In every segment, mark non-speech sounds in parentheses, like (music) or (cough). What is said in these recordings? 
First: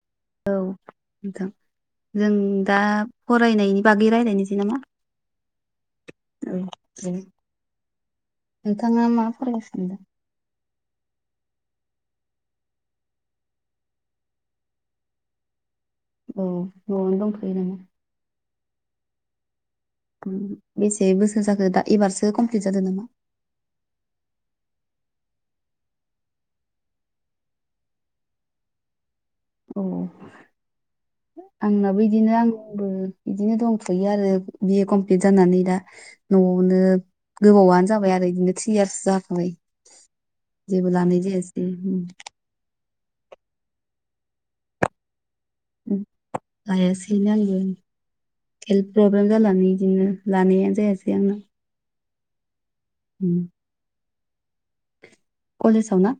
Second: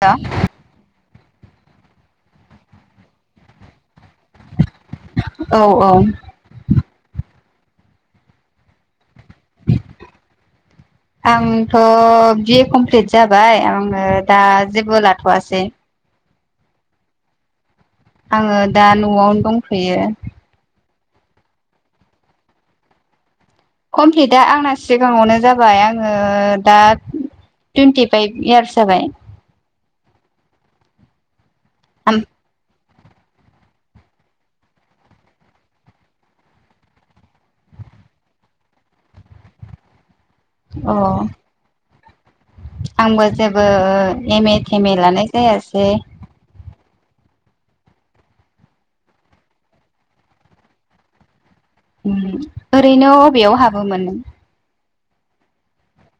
दा नोंथां जों दा फरायनायनि बागै रायज्लायनोसै नामा? औ औ औ दे नोंथाङा मा फरायरायगासिनो दं? आंथ' बिए कमप्लिट जाबाय आङो दा जेबो लाथ'वासै । औ न'आवनो दंखायो नामा? आङो दा न'आवनो दंफैयो। बेसे बोसोर जाखो दा एबारसो कमप्लिट जादों नामा? कमप्लिटा आंना सिगाङावनो जाबाय आङो दा। टुन्टि फाइभ इयार्स जाबाय। औ आंनाबो आम बिदिनो आं आंबो बिदिनो दंथ'यो आरो बिए कमप्लिट जानानै दा न'आवनो। गोबावानो जाबाय आरो बिदिनो थ्रि यार्स जाखाबाय अ जेबो लानाय जायासै । आंबो जेबो एम ए थेम ए लानाय जायासै। बेनो आंबो हेल्थ प्रब्लेम जानानै बिदिनो लानायानो जायासै आंना। ओरैनो बबेयाव हाबोमोन नों? कलेजआवाव ना?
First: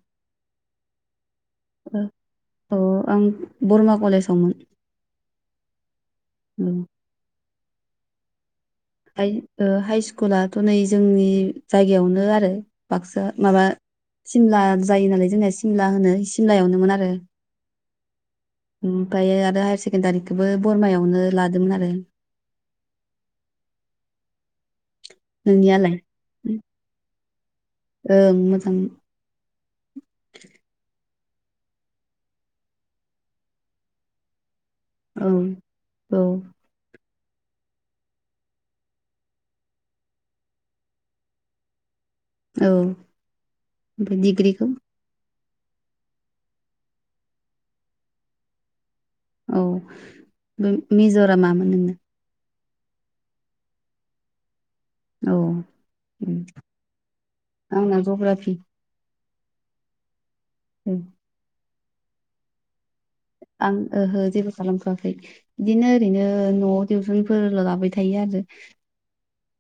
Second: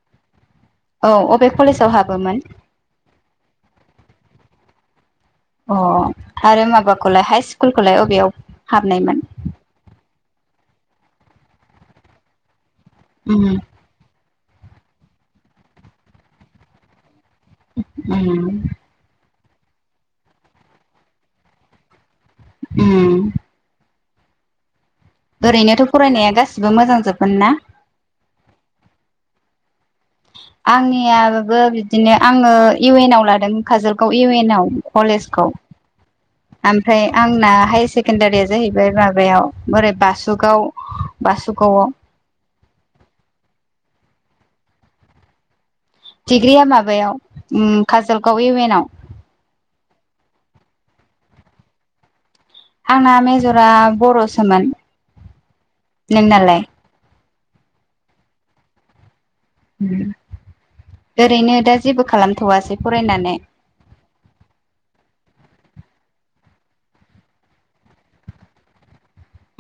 औ अबे कलेजाव हाबोमोन औ आं बरमा कलेजावमोन । अ आरो माबाखौलाय हाइ स्कुलखौलाय अबेयाव। हाबनायमोन ह हाइ स्कुलाथ' नै जोंनि जायगायावनो आरो। बाक्सा उम माबा सिमला जायो नालाय जोंनिया सिमला होनो सिमलायावनोमोन आरो। उम ओमफायो हायार सेकेण्डारिखौबो बरमायावनो लादोंमोन आरो। उम ओरैनोथ' नोंनियालाय फरायनाया गासिबो मोजां जोबगोन ना? ओं मोजां याबो बिदिनो आङो इउ एन आव लादों खाजोलगाव इउ एन आव औ कलेजखौ औ आमफ्राय आंना हाइ सेकेनडारिया जाहैबाय माबायाव बोरै बासुगाव बासुगावाव। औ ओमफाय डिग्रिखौ? डिग्रिया माबायाव उम खाजोलगाव इउ एनाव। औ बै मेज'रा मामोन नोंना? आंना मेजरा बर'सोमोन। औ उम। नोंनालाय? आंना जग्राफि। उम ओरैनो दा जेबो खालामथ'वासै ब' आं ओहो जेबो खालामथ'वाखै। बिदिनो ओरैनो न'आव टिउसनफोरल' लाबाय थायो आरो।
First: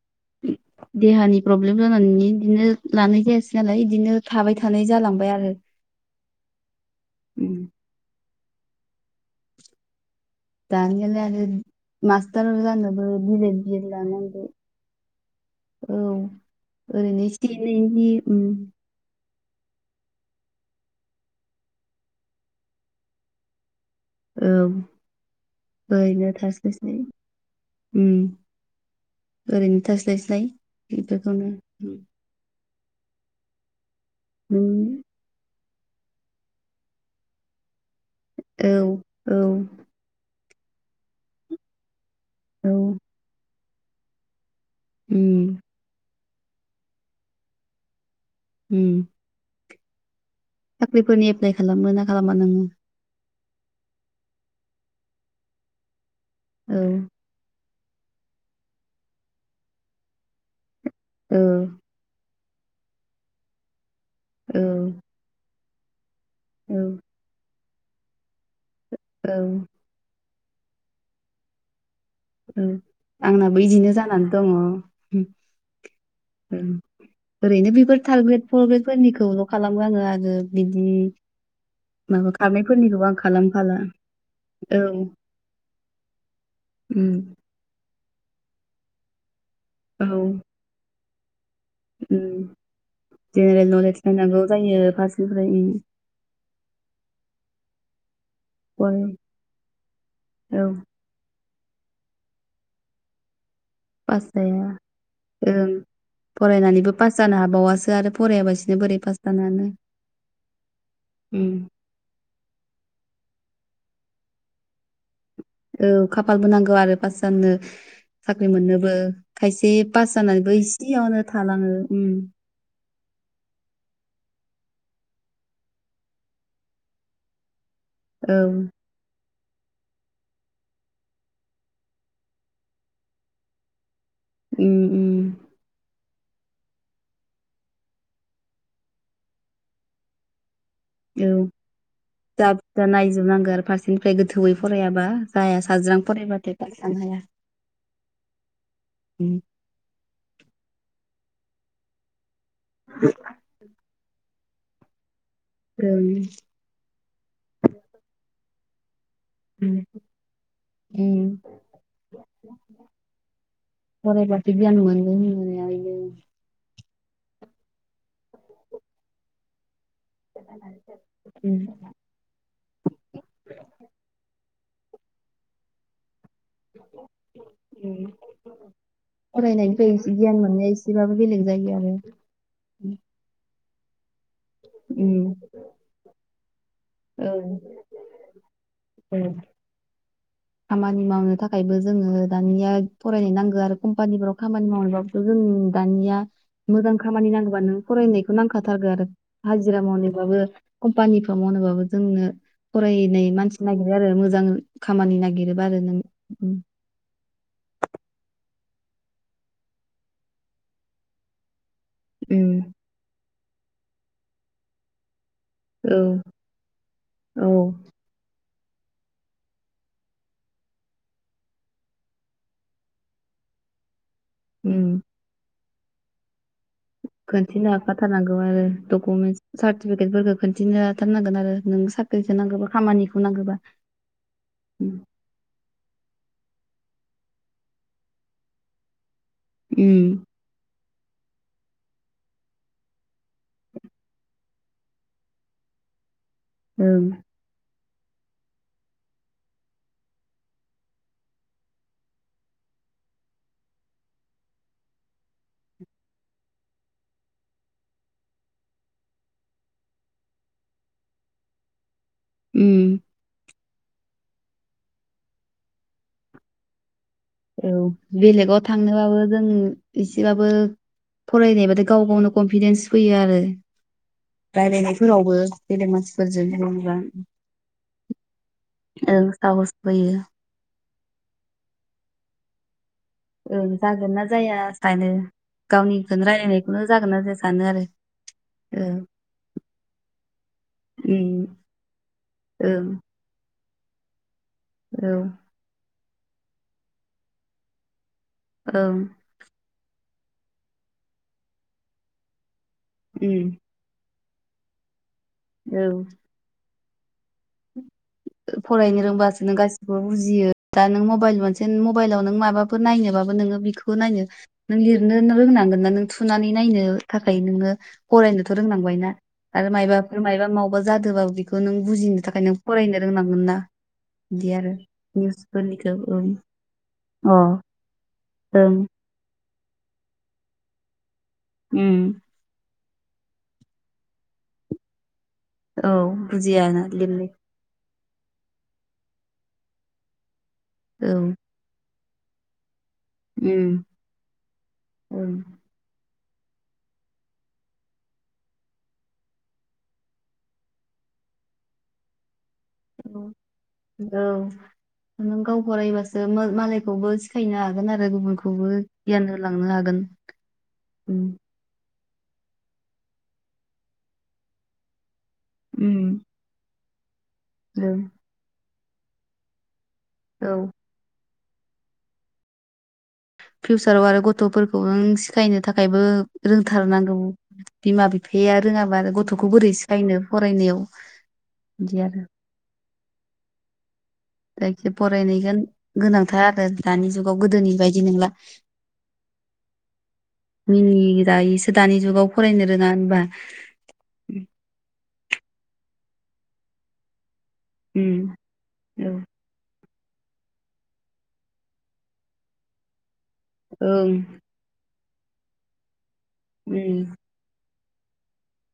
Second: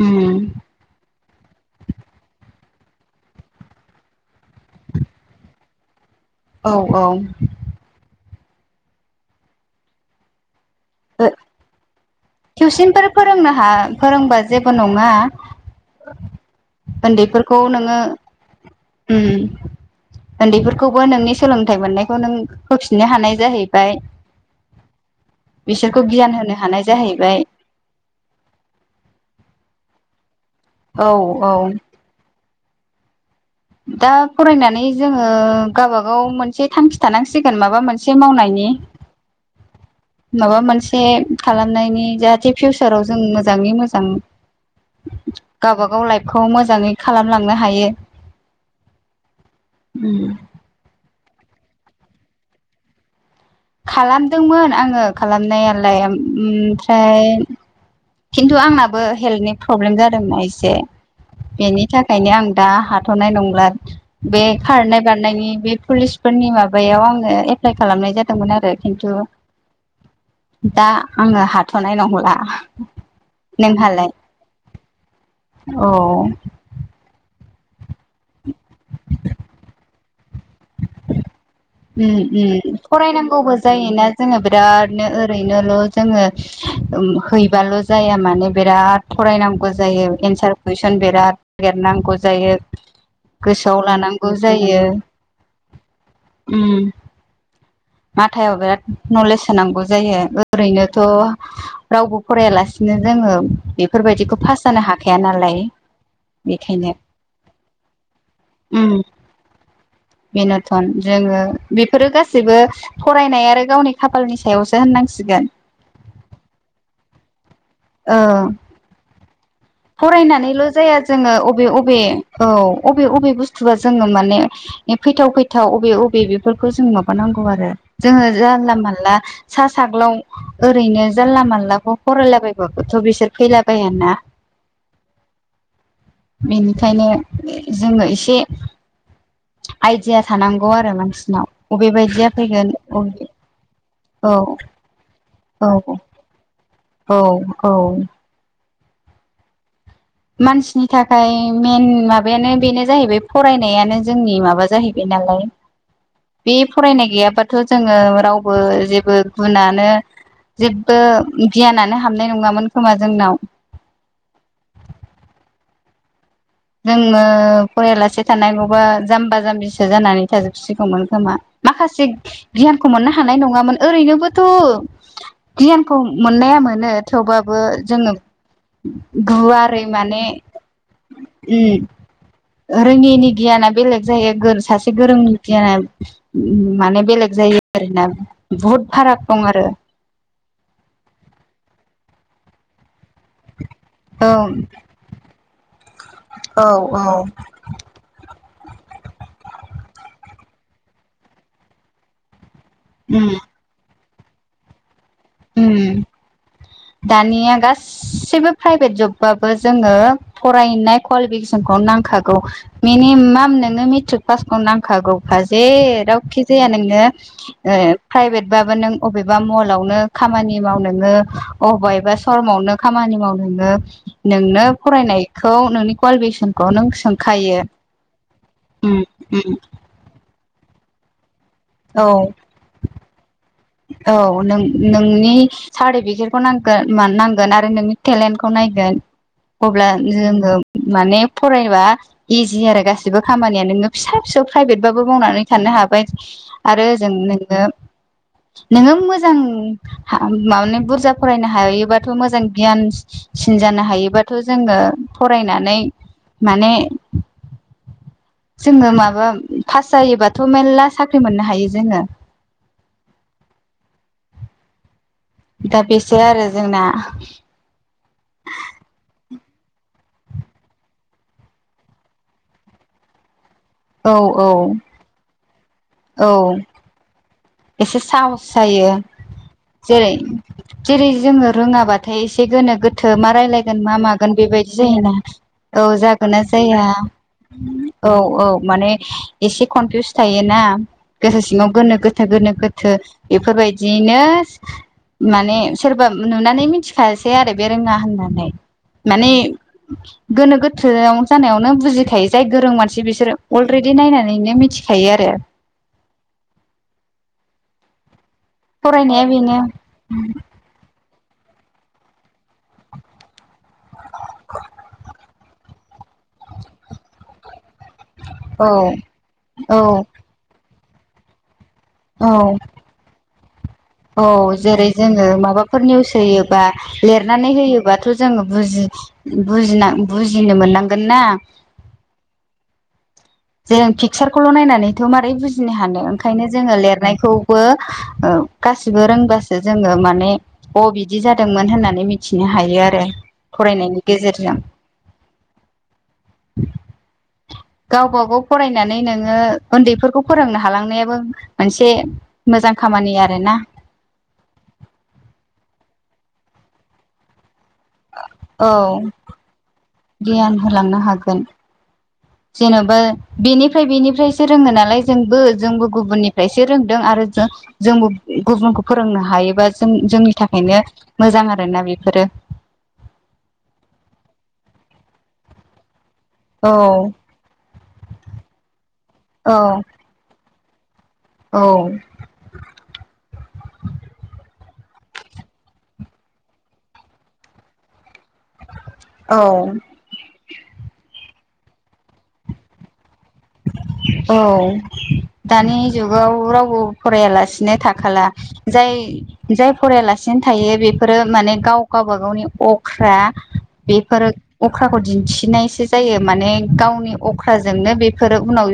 उम देहानि प्रब्लेम जानानैनो इदिनो लानाय जायासै नालाय इदिनो थाबाय थानाय जालांबाय आरो। औ औ। उम दानियालाय आरो मास्टार जानोबो थिउसनफोर फोरोंनो बिलेद हा बिलेद फोरोंबा लानांगौ जेबो नङा। औ ओरैनो इसे उन्दैफोरखौ एनै नोङो इदि उम। उम ओन्दैफोरखौबो नोंनि सोलोंथाइ मोननायखौ नों होफिननो हानाय जाहै ओम। बिसोरखौ ओइनो गियान होनो थास्लाय हानाय स्लाय जाहैबाय उम। ओरैनो थास्लाय स्लाय औ बेफोरखौनो औ उम। दा नों फरायनानै जोङो गाबागाव मोनसे थांखि थानांसिगोन माबा मोन औ औ। माबा मोनसे खालामनायनि जाहाथे औ फिउसाराव जों मोजाङै मोजां उम गावबागाव लाइफखौ मोजाङै खालामलांनो हायो। उम। उम। साख्रिफोरनि एप्लाइ खालामो ना खालामा नोङो? खालामदोंमोन आङो खालामनायालाय ओम औ ओमफ्राय खिन्थु आंनाबो हेल्तनि फ्रब्लेम जादोंना एसे, औ बेनि थाखायनो आं दा हाथ'नाय नंला बे औ खारनाय बारनायनि बे पुलिस फोरनि औ माबायाव आङो एप्लाइ खालामनाय जादोंमोन आरो। खिन्थु औ। दा आङो हाथ'नाय नं ओं आंनाबो इदिनो जानानै दङ उम। औ। ओरैनो before third grade four grade फोरनिखौल' खालामो आङो आरो बिदि उम माबा उम खारनायफोरनिखौ आं फरायनांगौबो खालामखाला जायोना जोङो औ बिरादनो ओरैनोल' जोङो उम ओम हैबाल' जाया माने बिराद फरायनांगौ औ जायो एन्सार कुइसन बिराद नागेरनांगौ उम जायो जेनेरेल गोसोआव नलेज लानांगौ नायनांगौ जायो। फारसेनिफ्राय उम उम माथायाव फराय बेराद नलेज सोनांगौ जायो। औ ओरैनोथ' रावबो फरायालासिनो जोङो बेफोरबायदिखौ पास जानो हाखाया नालाय। ओं बेखायनो फरायनानैबो पास जानो हाबावासो आरो फरायाबासिनो उम बोरै पास जानो हानो? बेनोथन जो ङो उम बेफोरो गासैबो फरायनाय आरो गावनि खाफालनि सायावसो होननांसिगोन। औ खाफालबो नांगौ आरो पास जाननो ओ साख्रि मोननोबो खायसे पास जानानैबो फरायनानैल' जाया इसेयावनो जोङो अबे थालाङो। अबे उम औ अबे अबे बुस्थुवा जोङो माने फैथाव-फैथाव अबे-अबे बेफोरखौ जों माबानांगौ आरो जोङो औ जानला मानला सा साग्लाव ओरैनो जानला मानलाखौ फरायलाबायबाबोथ' बिसोर फैलाबायाना। उम-उम बेनिखायनो जोङो एसे आइडिया थानांगौ। आरो औ मानसिनाव बबे बायदिया फैगोन जाबुजा बबे नायजोबनांगौ आरो फारसेनिफ्राय औ गोथौयै फरायाबा जाया। औ साज्रां फरायबाथाय पास जानो औ हाया। औ उम मानसिनि थाखाय मेन माबायानो बेनो जाहैबाय फरायनायानो जोंनि माबा माबा जाहैबाय नालाय बे फरायनाय गैयाबाथ' जोङो रावबो जेबो जेबो गुनानो जेबो उम गियानानो हाबनाय नङामोन खोमा जोंनाव‌। गरायबादि गियान (unintelligible) जोङो फरायलासे थानाय गौबा जाम्बा जाम्बि सो फसो जानानै थाजोबसिगौमोन खोमा माखासे गियानखौ मोननो हानाय नङामोन ओरैनोबोथ' गियानखौ मोननाया मोनो थेवबाबो जोङो गुवारै फरायनायनिफ्राय माने गियान मोननाया एसेबाबो बेलेग जायो उम आरो रोङिनि गियाना बेलेग जायो गोर सासे गोरोंनि उम गियाना माने औ बेलेग जायो आरोना बहुद औ फाराग दं आरो। खामानि मावनो थाखायबो जोङो दानिया फरायनाय नांगो आरो कम्पानिफोराव खामानि मावनोबाबोथ' जों दानिया मोजां औ खामानि नांगौबा नों फराय फरायनायखौ नांखाथारगो आरो हाजिरा मावनोबाबो कम्पानिफोराव मावनोबाबो जोंनो फरायनाय उम मानसि नागिरो आरो मोजां खामानि नागिरोबा आरो नों उम दानिया गासिबो प्राइभेट जबबाबो जोङो फरायनाय कुवालिफिकेसनखौ नांखागौ उम, मिनिमा नोनो मेट्रिक पासखौ नांखागौखा औ जेरावखि जाया नों औ ओ प्राइभेट बाबो नों अबेबा मलावनो खामानि माव नोङो अबेबा एबा सरमावनो खामानि माव नोङो नोंनो उम फरायनायखौ नोंनि कुवालिफिकेसन खिन्थिनो हाखाथारनांगौ आरो उम उम डकुमेन्ट सार्टिफिकेटफोरखौ खिन्थिनो हाथारनांगोन आरो। नों औ साख्रिखो नांगौबा खामानिखौ नांगौबा। औ नों ओम नोंनि सा केटखौ नांगोन मा नांगोन आरो नोंनि टेलेन्टखौ नायगोन अब्ला ओं जोङो माने फरायबा इजि आरो गासिबो खामानिया नोङो फिसा-फिसौ प्राइभेटबाबो मावनानै थानो हाबाय। आरो जों नोंनो नोङो मोजां हा बुरजा फरायनो हायोबाथ' मोजां गियान सिन जानो हायोबाथ' जोङो फरायनानै माने जोङो माबा पास जायोबाथ' मेर्ला साख्रि मोननो हायो जोङो। उम दा बेसो आरो जोंना औ बेलेगाव थांनोबाबो जों इसेबाबो फरायनायबाथाय गाव गावनो कनफिदेन्स फैयो आरो। औ औ रायलायनायफोरावबो गेदेर औ मानसिफोरजों जेनेबा एसे साहस जायो ओं साहस फैयो जेरै-जेरै जोङो रोङाबाथाय एसे गोनो-गोथो मा ओं रायलायगोन मा जागोन ना मागोन जाया बेबायदि सानो जायोना औ गावनिखौनो जागोना जाया रायलायनायखौनो जागोन ना जाया सानो आरो औ-औ औ माने एसे कनफिउस थायोना उम गोसो सिङाव गोनो गोथो गोनो ओं गोथो बेफोरबायदियैनो औ माने सोरबा नुनानै मिथिखासै आरो बे रोङा होननानै ओं माने गोनो गोथो जानायावनो बुजिखायो जाय गोरों मानसि बिसोरो उम अलरेडि नायनानै ओरैनो मिथिखायो आरो औ फरायनो फरायनाया रोंबासो नों बेनो गासिखौबो बुजियो दा नों मबाइल बांसिन मबाइलआव नों माबाफोर नायनोबाबो नोङो बिखौ नायनो नों लिरनो नों रोंनांगोन ना नों थुनानै नायनो थाखाय नोङो। फरायनोथ' औ रोंनांबायना आरो औ माबाफोर माबा मावबा जादोंबाबो बेखौ नों बुजिनो औ थाखाय नों फरायनो रोंनांगोन ना? औ बिदि आरो जेरै जोङो माबाफोर निउसफोरनिखौ निउस ओं होयोबा अ लिरनानै होयोबाथ जोङो ओं बुजिनो मोननांगोन ना? उम जों पिकचारखौल' नायनानैथ' मारै बुजिनो औ हानो ओंखायनो जोङो बुजियाना लिरनाय लिरनायखौबो औ गासिबो रोंबासो जोङो माने अ औ बिदि जादोंमोन होननानै मिथिनो हायो आरो उम फरायनायनि गेजेरजों ओं गावब गाव फरायनानै नोङो उन्दैफोरखौ फोरोंनो हालांनायाबो मोनसे मोजां खामानि औ आरोना नों गाव फरायबासो मालायखौबो सिखायनो हागोन आरो गुबुनखौबो औ गियान होलांनो हागोन। गियान होलांनो हागोन जेन'बा बेनिफ्राय बेनिफ्रायसो रोङो नालाय जोंबो जोंबो उम गुबुननिफ्रायसो आरो जों जोंबो गुबुनखौ फोरोंनो हायोबा जों जोंनि औ थाखायनो मोजां आरोना बेफोरो फिउचाराव आरो गथ'फोरखौ नों सिखायनो थाखायबो औ रोंथारनांगौ बिमा बिफाया रोङाबा आरो गथ'खौ बोरै औ सिखायनो फरायनायाव बिदि आरो औ जायखिजा फरायनांयगोन गोनांथार आरो दानि जुगाव गोदोनि बायदि नंला। औ मिनि जायोसो दानि जुगाव फरायनो रोङा होनबा। औ दानि जुगाव रावबो फरायालासि नो थाखाला उम जाय औ जाय फरायलासिनो थायो बेफोरो माने गाव गावबा गावनि अख्रा ओं बेफोर अख्राखौ दिन्थिनायसो जायो माने उम गावनि अख्रा जोंनो बेफोरो उनाव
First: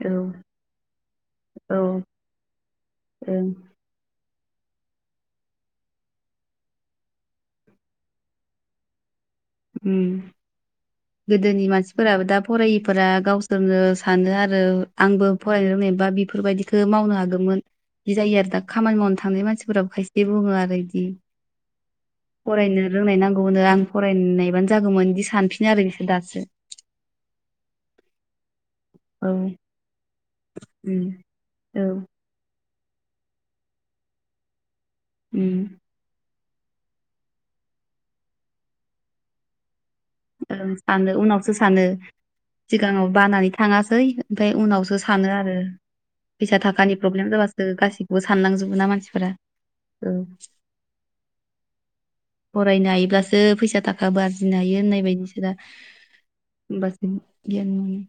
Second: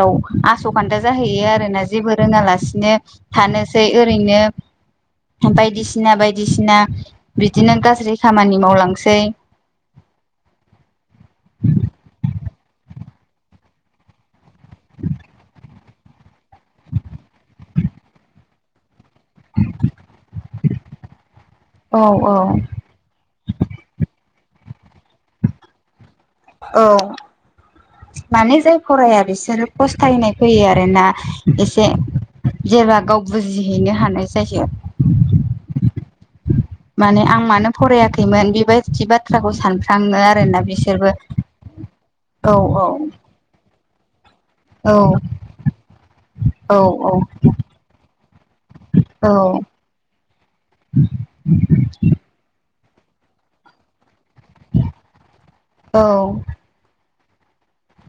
औ आस' खान्था जाहैयो औ आरोना ओं जेबो रोङालासिनो थानोसै ओरैनो। बायदिसिना बायदिसिना बिदिनो गाज्रि खामानि मावलांसै। उम गोदोनि मानसिफोराबो दा फरायिफोरा गावसोरनो सानो आरो आंबो फरायनो रोंनाय बा बेफोरबायदिखौ मावनो हागौमोन बिदि जायो आरो दा खामानि मावनो थाखाय थानाय मानसिफोराबो खायसे बुङो आरो बिदि औ औ फरायनो रोंनाय नांगौनो आं फरायनायबानो जागौमोन बिदि सानफिनो आरो बिसोर दासो। औ माने जे फराया औ बिसोरो फस्थायनाय फैयो उम आरोना औ एसे। जेब्ला गाव बुजिहैनो हानाय जायो। उम माने आं मानो फरायाखैमोन बेबायदि बाथ्राखौ सानो। सानो आरोना ओं बिसोरबो सानो उनावसो सानो औ औ सिगाङाव बानानै थाङासै ओमफ्राय औ उनावसो सानो आरो फैसा औ थाखानि प्रब्लेम जाबासो गाैखौबो साननांजोबो ना मानसिफोरा औ (unintelligible) (inaudible) फरायनो हायोब्लासो फैसा थाखा आरजिनो हायो होननाय बायदिसोना औ होनबासो उम गियान मोनो।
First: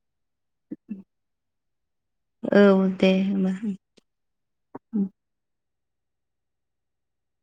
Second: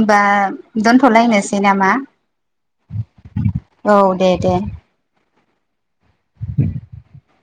होनबा दोनथ'लायनोसै नामा? औ दे होमबा औ दे दे उम (inaudible)